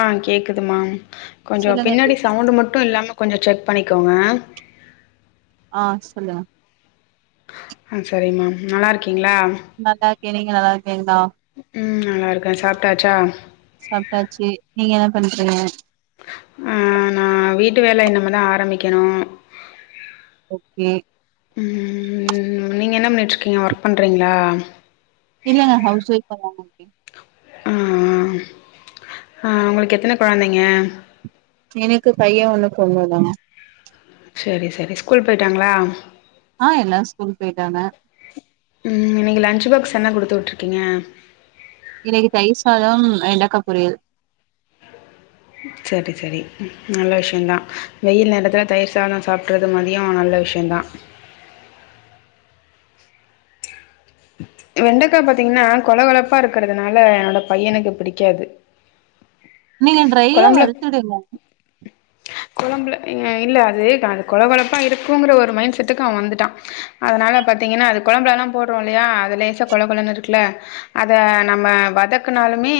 ஆ கேக்குதுமா கொஞ்சோ சொல்லுங்க எப்டி பின்னாடி இருக்கீங்க சவுண்டு மட்டு இல்லாம கொஞ்சோ செக் பண்ணிக்கோங்க ஆ சொல்லுங்க ஆ செரிங்க மேம் நல்லா இருக் கிங்ளா நல்லா நீங்க நல்லா இருக் உம் நல்லா இருக்கே சாப்ட்டாச்சா சாப்ட்டாச்சு நீங்க என்ன பண்றீங்க ஆ நா வீட் ட்டு வேல இன்னமேதா ஆரம்பிக்கணு ம் உம் நீங்க என்ன பண்ணிட்டு இருக்கீங்க ஒர்க் பண்றீங்ளா இல்லங்க ஹவுஸ் ஒய்ஃப்பா தாங்க இருக்கே உம் உம் ஆ உங்களுக்கு எத்தன கொழந்தைங்க எனக்கு பைய ஒன்னு பொண்ணு தா சரி-சரி ஸ்கூல் போயிட்டாங்ளா ஆ எல்லா ஸ்கூல் போயிட்டாங்க உம் இன்னைக்கு லன்ச் பாக்ஸ் என்ன குடுத்து விட்டுருக்கீங்க இன்னைக்கு தயிர் சாதம் வெண்டைக்கா பொரியல் சரி சரி நல்ல விஷயோந்தா வெயில் நேரத்துல தயிர் சாதம் சாப்டுறது மதியோ நல்ல விஷயோந்தா வெண்டக்கா பாத்தீங்கனா கொல கொழப்பா இருக்குறதுனால என்னோட பையனுக்கு பிடிக்காது நீங்க ட்ரையா வருத்துடுங்க கொழம்ல இல்ல அது-அது கொல கொலப்பா இருக்குங்கிற ஒரு மைண்ட் செட்டுக்கு அவ வந்துட்டான் அதனால பாத்தீங்கனா அது கொழம்புலலா போடுறோ இல்லையா அதுலேசா கொல கொலன்னு இருக்குல அத நம்ம வதக்குனாலுமே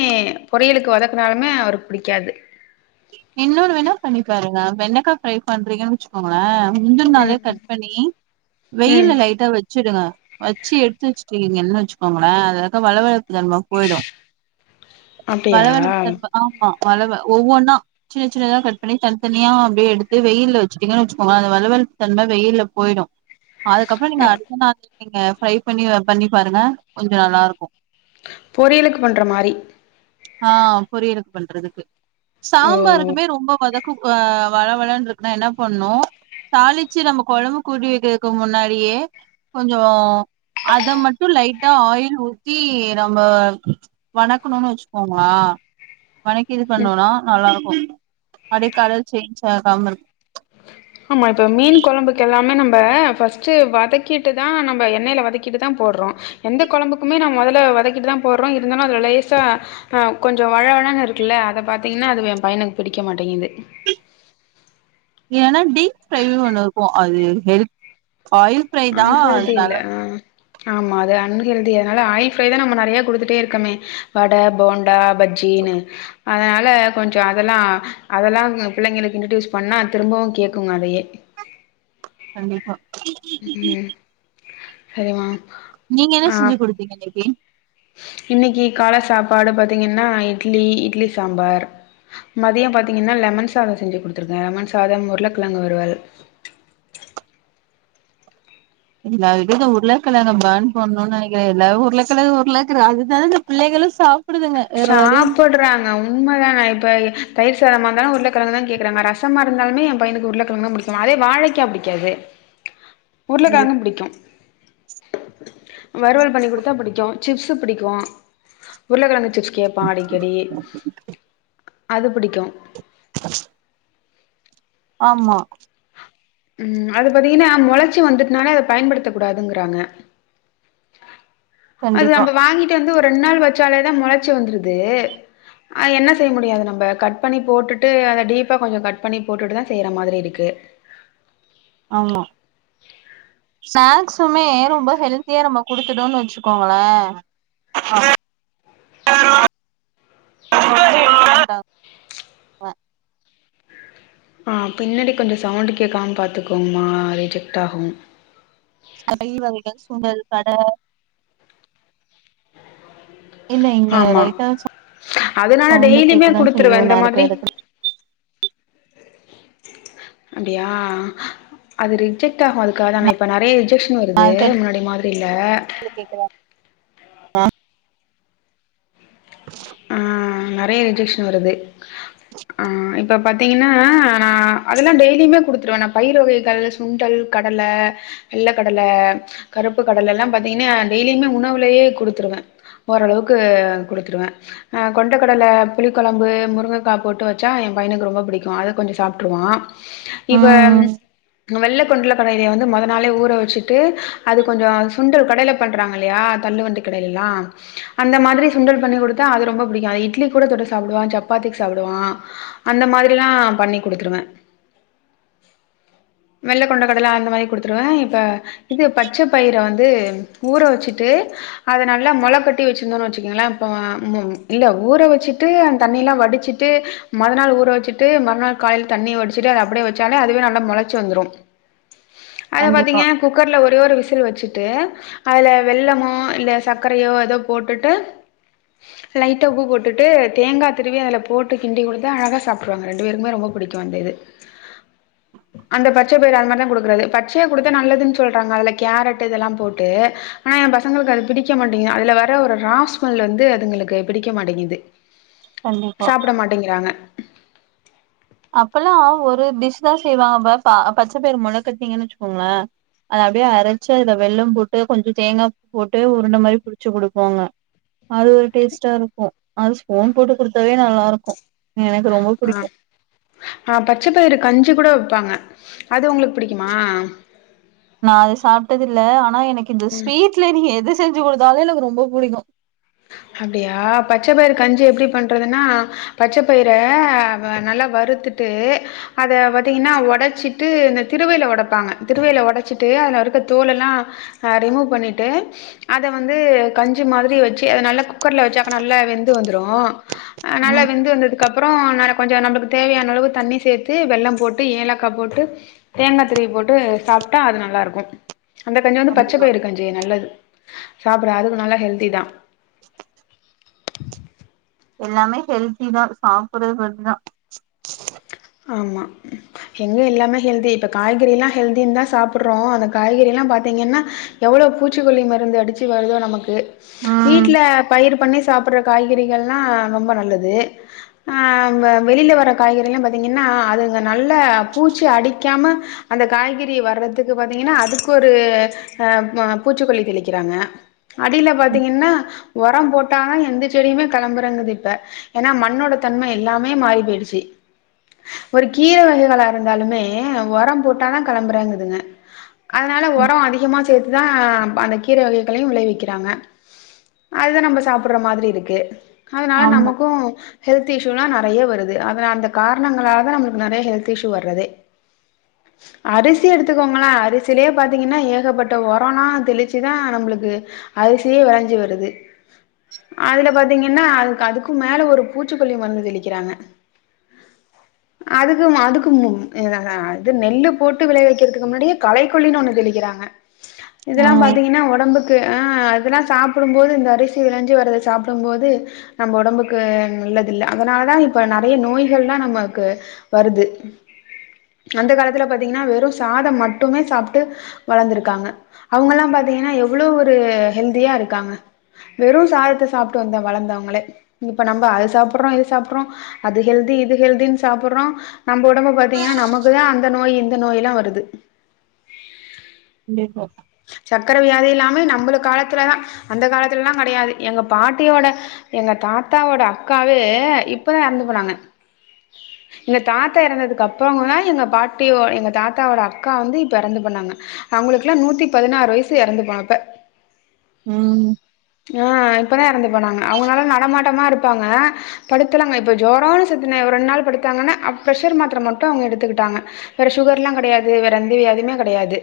பொறியலுக்கு வதக்குனாலுமே அவருக்கு புடிக்காது இன்னொன்னு வேனா பண்ணி பாருங்க வெண்டக்கா ஃப்ரை பண்றீங்கன்னு வச்சுக்கோங்க ஆ முந்தின நாளே ம் கட் பண்ணி ம் வெயில லைட்டா வெச்சுடுங்க வச்சு எடுத்து வச்சுட்டுங்கீங்கன்னு வச்சுக்கோங்ளே அதுல இருக்க வளவள தன்ம போயிடு அப்டியா வளவளப்பு தன்ம ஆமா வளவ ஒவ்வொன்னா சின்ன சின்னதா கட்பணி தனிதாதனியா அப்டியே எடுத்து வெயில வச்சட்டீங்கன்னு வச்சுக்கோங்களே அந்த வளவளப்பு தன்ம வெயில்ல போயிடு அதுக்கப்புறோ நீங்க அடுத்த நாள் நீங்க ஃப்ரை பண்ணி பண்ணி பாருங்க கொஞ்சோ நல்லா இருக்கு பொரியலுக்கு பண்ற மாரி ஆ பொரியலக்கு பண்றதுக்கு ஓ சாம்பாருக்குமே ரொம்ப வதக் குக் ஆ வள வளனு இருக்குன்னா என்ன பண்ணு தாளிச்சி நம்ம கொழம்பு கூட்டி வைக்கிறதுக்கு முன்னாடியே கொஞ்சோ அத மட்டு லைட்டா ஆயில் ஊத்தி நம்ப வணக்கணுன் வச்சுக்கோங்களா வனைக்கு இது பண்ணோனா நல்லா இருக்கு அடைக்கடல் சேஞ்ச ஆகாம இருக் ஆமா இப்ப மீன் கொழம்புக்கு எல்லாமே நம்ப பஸ்ட் வதக்கிட்டுதா நம்ப எண்ணெயில வதக்கிட்டுதா போடுறோ எந்த கொழம்புக்குமே நம்ம முதல வதக்கிட்டுதா போடுறோ இருந்தாலு அதுல லேசா ஆ கொஞ்சோ வழவழனு இருக்குல்ல அத பாத்தீங்கன்னா அது ஏ பையனுக்கு பிடிக்க மாட்டேங்குது ஏன்னா டீப் ஃப்ரைவ் ஒண்ணு இருக்கு அது ஹெல் ஆயில் ஃப்ரைதா அன்ஹெல்தி அதனால இல்ல ஆ ஆமா அது அன் ஹெல்தி அதனால ஆயில் ஃப்ரைதா நம்ம நெறைய குடுத்துட்டே இருக்கமே வட போண்டா பஜ்ஜின்னு அதனால கொஞ்சோ அதெல்லா அதெல்லா பிள்ளைங்களுக்கு இன்ட்ரடியூஸ் பண்ணா திரும்பவு கேக்குங்க அதயே கண்டிப்பா ம் ம் சரிமா நீங்க என்ன செஞ்சி குடுத்தீங்க இன்னிக்கு இன்னிக்கு கால சாப்பாடு பாத்தீங்கன்னா இட்லி இட்லி சாம்பார் மதியம் பாத்தீங்கன்னா லெமன் சாதம் செஞ்சு குடுத்துருக்கே லெமன் சாதம் உருளக்கிழங்கு வருவல் எல்லா வீட்டுக்கு உருளக்கழங்க பேன் பண்ணுனு நெனைக்கிறே எல்லா உருளக்கழ உருள இருக்கற அதுதான இந்த பிள்ளைகளு சா சாப்படறாங்க உண்மதான இப்ப தயிர் சாதமா இருந்தாலு உருளக்கிழங்கதா கேக்குறாங்க ரசமா இருந்தாலு என் பையனுக்கு உருளக்கெழங்கன புடிக்குமா அதே வாழைக்கா பிடிக்காது இல்ல உருளக்கழங்கு பிடிக்கு [inaudible] வறுவல் பண்ணி குடுத்தா புடிக்கு சிப்ஸ் புடிக்கு உருளக்கழங் சிப்ஸ் கேப்பா அடிக்கடி அது பிடிக்கு [inaudible] ஆமா ம் அது பாத்தீங்கன்னா முளச்சி வந்துட்டுனாலே அத பயன்படுத்த கூடாதுங்கறாங்க அது கண்டிப்பா நம்ப வாங்கிட்டு வந்து ஒரு ரெண்டு நாள் வச்சாலேதா மொளச்சி வந்துருது ஆ என்ன செய்ய முடியாது நம்ம கட் பண்ணி போட்டுட்டு அத டீப்பா கொஞ்சோ கட் பண்ணி போட்டுட்டுதா செய்யற மாதிரி இருக்கு ஆமா ஸ்நாக்சுமே ரொம்ப ஹெல்தியா நம்ம குடுத்துட்டோன் வச்சிக்கோங்கள மாட்டாங்க ஆ பின்னாடி கொஞ்சோ சவுண்டு் கேட்காம பாத்துக்கோங்கமா ரிஜெக்ட் ஆகு பயிறு வகைகள் சுண்டல் கட இல்ல இங்க ஆமா லைட்டா அதுனால சவுண்டு டெய்லியுமே கேக்கதா குடுத்துருவே செய்யு இந்த நா மாதிரி இருக்க எடத்துல அப்டியா அது ரிஜெக்ட் ஆகு அதுக்காகதா நா இப்ப நறய ரி ஜெக்ஷன் நா வருது இருக்க முன்னாடி மாதிரி இல்ல எடத்துல கேக்குதா ம் ந றைய ரிஜக்க்ஷன் வருது ஆ இப்ப பாத்தீங்கன்னா நா அதெல்லா டெய்லியுமே குடுத்துருவே நா பயிறுகைகள், சுண்டல், கடல, வெள்ள கடல, கருப்பு கடலல்லாம் பாத்திங்கன்னா டெய்லியுமே உணவுலயே குடுத்துருவே ஓரளவுக்கு குடுத்துருவே அ கொண்டக்கடல புளி கொழம்பு முருங்கக்கா போட்டு வச்சா எ பையனுக்கு ரொம்ப புடிக்கு அத கொஞ்சொ சாப்ட்ருவா இப்ப ம் வெள்ள கொண்டுல கடலய வந்து மொதநாளே ஊற வச்சுட்டு அது கொஞ்சொ சுண்டல் கடைல பண்றாங்கல்லயா தள்ளு வண்டி கடைலெல்லா அந்த மாதிரி சுண்டல் பண்ணி குடு த்தா அது ரொம்ப புடிக்கு இட்லி கூட தொட்டு சாப்டுவா சப்பாத்திக் சாப்டுவா அந்த மாதிரிலா பண்ணி குடுத்துருவே வெள்ள கொண்ட கடல அந்த மாதிரி குடுத்துருவே இப்ப இது பச்ச பயிர வந் து ஊற வச்சுட்டு அத நல்லா மொள கட்டி வச்சிருந்தோன் வச்சுக்கங்ளே இப்ப ம் இல்ல ஊற வச்சிட்டு அந் தண்ணி எல்லா வடுச்சிட்டு மொதநாள் ஊற வச்சுட்டு மறுநாள் காலைல தண்ணி வடுச்சிட்டு அது அப்டியே வச்சாலே அதுவே நல்லா மொளைச்சு வந்துரு அத கண்டிப்பா பாத்தீங்க குக்கர்ல ஒரே ஒரு விசில் வச்சு ட்டு அதுல வெல்லமோ இல்ல சக்கரயோ எதோ போட்டுட்டு லைட்டா உப்பு போட்டுட்டு தேங்கா துருவி அதுல போட்டு கிண்டி குடுத்தா அழகா சாப்ட்ருவாங்க ரெண்டு பேருக்குமே ரொம்ப புடிக்கு அந்த இது அந்த பச்சபயிறு அது மாரி தா குடுக்கறது பச்சயா குடுத்தா நல்லதுன் சொல்றாங்க அதுல கேரட் இதெல்லா போட்டு ஆனா எ பசங்களுக்கு அது பிடிக்க மாட்டேங்து அதுல வர ஒரு ரா ஸ்மெல் வந்து பசங்களுக்கு பிடிக்க மாட்டெங்குது கண்டிப்பா சாப்ட மாட்டேங்கிறாங்க அப்பல்லா ஒரு டிஷ் தா செய்வாங்க பா பச்சப்பயிர் மொள கட்னிங்கன் வச்சுக்கோங்ளே அத அப்டியே அரச்சு அதுல வெல்லம் போட்டு கொஞ்சொ தேங்காப் போட்டு உருண்ட மாரி புடிச்சு குடுப்பாங்க அது ஒரு டேஸ்ட்டா இருக்கு அது ஸ்பூன் போட்டு குடுத்தாவே நல்லாருக்கு எனக்கு ரொம்ப ஆ புடிக்கு ஆ பச்சபயிறு கஞ்சி கூட வப்பாங்க அது உங்களுக் புடிக்குமா? நா அது சாப்டதில்ல ஆனா என க்கு இந்த ஸ்வீட்ல நீங்க எது செஞ்சி குடு த்தாலு எனக்கு ரொம்ப புடிக்கு அப்டியா பச்சப்பயிறு கஞ்சி எப்டி பண்றதுன்னா பச்சப்பயிற நல்லா வறுத்துட்டு அத பாத்தீங்கன்னா ஒடச்சிட்டு இந்த திருவைல ஒடப்பாங்க திருவைல ஒடச்சிட்டு அதுல இருக்க தோலல்லா ரிமூவ் பண்ணிட்டு அத வந்து கஞ்சு மாதிரி வச்சு அத நல்லா குக்கர்ல வச்சாக்கா நல்லா வெந்து வந்துரு அ நல்லா ம் வெந்து வந்தது க்கப்றொ நல்ல கொஞ்ச நம்மளுக்கு தேவையான அளவு தண்ணி சேத்து வெல்லம் போட்டு ஏலக்கா போட்டு தேங்கா துருவி போட்டு சாப்டா அது நல்லாருக்கு அந்த கஞ்சி வந்து பச்ச கண்டிப்பா பயிறு கஞ்சி நல்லது சாப்புறோ அதுக்கு நல்லா ஹெல்தி தா எல்லாமே ஹெல்தி தா சாப்புர்றது பொறுத்துதா ஆமா எங்க எல்லாமே ஹெல்தி இப்ப காய்கறிலா ஹெல்தின் தா சாப்புர்றோ அந்த காய்கறிலா பாத்தீங்கன்னா எவ்ளோ பூச்சிக்கொல்லி மருந்து அடிச்சு வருதோ நமக்கு ம் வீட்ல பயிர் பண்ணி சாப்பிடுற காய்கறிகள்லா ரொம்ப நல்லது ஆ வெளில வர காய்கறிலா பாத் பாத்தீங்கனா அதுங்க நல்ல பூச்சி அடிக்காம அந்த காய்கறி வர்றதுக்கு பாத்தீங்கனா அதுக்கு ஒரு ஆ பூச்சிக்கொல்லி தெளிக்குறாங்க அடியில பாத்தீங்கனா ஒரம் போட்டாதா எந்த செடியுமே கிளம்புறது இல்ல இப்ப ஏனா மண்ணோட தன்ம எல்லாமே மாறி போயிடுச்சு ஒரு கீர வகைகளா இருந்தாலுமே ஒரம் போட்டாதா கெளம்புறேங்குதுங்க அதனால ஒரோ அதிகமா சேத்து இதா அந்த கீர வகைகளையு விளைவிக்கிறாங்க அதுதா நம்ம சாப்ற மாரி இருக்கு அதனால ஆமா நமக்கு ஹெல்த்து இஷ்யூலா நெறய வருது அத அந்த கார காரணங்களாலா நமக்கு நெறய ஹெல்த் இஷ்யூ வர்றதே அரிசி எடுத்துக்கோங்களே அரிசிலயே பா்த்தீங்கனா ஏகப்பட்ட ஒரோல்லா தெளிச்சுதா நம்மளுக்கு அரிசியே வெளஞ்சி வருது அதுல பாத்தீங்கனா அது அதுக்கும் மேல ஒரு பூச்சிக்கொல்லி மருந்து தெளிக்குறாங்க அதுக்கு அதுக்கும் அது நெல்லு போட்டு விளைய வெக்குறதுக்கு முன்னாடியே களை கொல்லின்னு ஒன்னு தெளிக்குறாங்க ஆ இதெல்லா பாத்தீங்கனா ஒடம்புக்கு ஆ அதெல்லா சாப்பிடும்போது இந்த அரிசி விளைஞ்சி வர்து சாப்பிடும் போது நம்ம ஒடம்புக்கு நல்லது இல்ல அதனாலதா இப்ப நெறய நோய்கள் தா நம்ம வருது அந்த காலத்ல பாத்தீங்னா வெறும் சாதம் மட்டுமே சாப்ட்டு வளர்ந்துருக்காங்க அவுங்க எல்லா பாத்தீங்கனா எவ்ளவு ஒரு ஹெல்தியா இருக்காங்க வெறு சாதத்த சாப்ட்டு வந்து வளர்ந்தவங்களே இப்ப நம்ம அது சாப்புறோ இது சாப்புறோ அது ஹெல்தி இது ஹெல்தி சாப்புட்றோ நம்ம ஒடம்ப பாத்தீங்கனா நமக்குதா அந்த நோய் இந்த நோய் எல்லா வருது கண்டிப்பா சக்கர வியாதி இல்லாமே நம்மளு காலத்துலதா அந்த காலத்துலல்லா கெடயாது எங்க பாட்டியோட எங்க தாத்தாவோட அக்காவே இப்பதா எறந்து போனாங்க எங்க தாத்தா இறந்ததுக்கு அப்புற கொஞ்ச நாள் எங்க பாட்டியோ எங்க தாத்தாவோட அக்கா வந்து இப்ப இறந்து போனாங்க அவுங்களுக்கெலா நூத்தி பதினாறு வயசு எறந்து போனப்ப உம் ஆ இப்பதா எறந்து போனாங்க அவுங்கனால நடமாட்டமா இருப்பாங்க படுத்துலாங்க இப்ப ஜோரான சத்தன ரெண்டு நாள் படுத்தாங்கனா பிர்ரெஷர் மாத்ர மட்டு அவுங்க எடுத்துக்கிட்டாங்க வேற சுகர் எல்லா கெடயாது வேற அந்த வியாதியுமே கெடயாது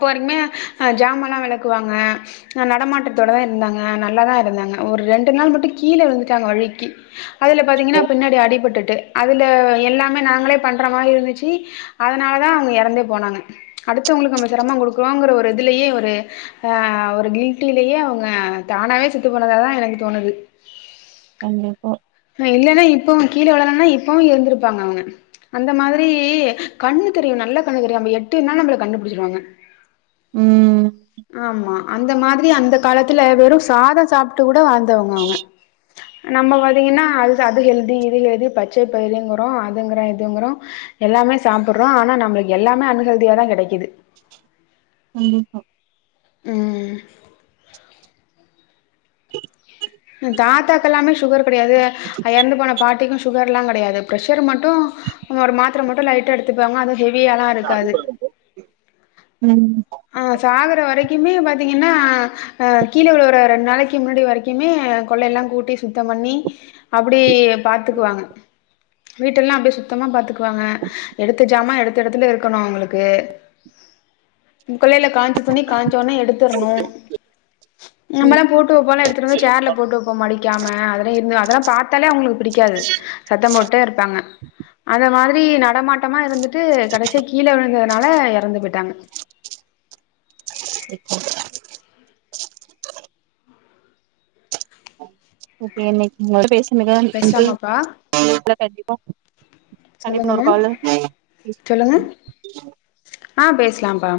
இப்போ வரைக்குமே ஆ ஜாமான்ல்லா வெளக்குவாங்க நடமாட்டத்தோட தா இருந்தாங்க நல்லாதா இருந்தாங்க ஒரு ரெண்டு நாள் மட்டு கீழ விழுந்துட்டாங்க வழுக்கி அதுல பாத்திங்கனா பின்னாடி அடிபட்டுட்டு அதுல எல்லாமே நாங்களே பண்ற மாரி இருந்துச்சு அதனால தா அவுங்க எறந்தே போனாங்க அடுத்துவங்களுக்கு நம்ம செரம கொடுக்க இருக்கோங்ற ஒரு இதுலயே ஒரு ஆ ஒரு கில்ட்டிலேயே அவுங்க தானாவே செத்து போனத தா எனக்கு தோணுது கண்டிப்பா இல்லன்னா இப்பவு கீழ விளலன்னா இப்பவு இருந்திருப்பாங்க அவுங்க அந்த மாதிரி கண்ணு தெரியும் நல்ல கண்ணு தெரியும் எட்டி இருந்தாலு நம்மள கண்டுபிடிச்சிருவாங்க ம் ஆமா அந்த மாதிரி அந்த காலத்ல வெறு சாதம் சாப்பிட்டு கூட வாழ்ந்தவங்க அவுங்க நம்ம பாத்தீங்கனா அது அது ஹெல்தி இது ஹெல்தி பச்சையிரிங்குறோ அதுங்றோ இதுங்குறோ எல்லாமே சாப்புட்றோ ஆனா நம்மளுக்கு எல்லாமே அன்ஹெல்தியா தா கெடைக்குது கண்டிப்பா உம் [inaudible] தாத்தாக்கு எல்லாமே சுகர் எப்டியாவது எறந்து போன பாட்டிக்கு சுகர் எல்லா கெடயாது பிரஷர் மட்டு ஒரு மாத்ர மட்டு லைட்டா எடுத்துகுவாங்க அது ஹெவியாலா இருக்காது ம் அ சாகுர வரைக்குமே பாத்தீங்கன்னா அ கீழ விழுகுற ஒரு ரெண்டு நாளைக்கு முன்னாடி வரைக்குமே கொள்ளைய எல்லா கூட்டி சுத்தம் பண்ணி அப்டி பாத்துக்குவாங்க வீட்டெல்லா அப்டியே சுத்தமா பாத்துக்குவாங்க எடுத்த ஜாமா எடுத்த எடத்துல இருக்கணு அவுங்களுக்கு கொள்ளைய காயஞ்சு துணி காயஞ்சோனே எடுத்துடணும் நம்மல்லாம் போட்டு வைப்போல்லாம் எடுத்துட்டு வந்து சேர்ல போட்டு வைப்போம் மடிக்காம அதெல்லாம் இருந்து அத பார்த்தாலே அவுங்களுக்கு புடிக்காது சத்தம் போட்டே இருப்பாங்க அது மாதிரி சுத்தி நடமாட்டமா இருந்து து கடைசியா கீழ விழுந்து னால எறந்து போயிட்டாங்க ஓகே இப்ப என்னைக்கும் போல பேசு நன்றி பேசலாமாப்பா கண்டிப்பா கண்டிப்பா கண்டிப்பா சொல்லுங்க இன்னொரு மேம் கால்ல சொல்லுங்க பேசுவோ ஆ பேசலாம்ப்பா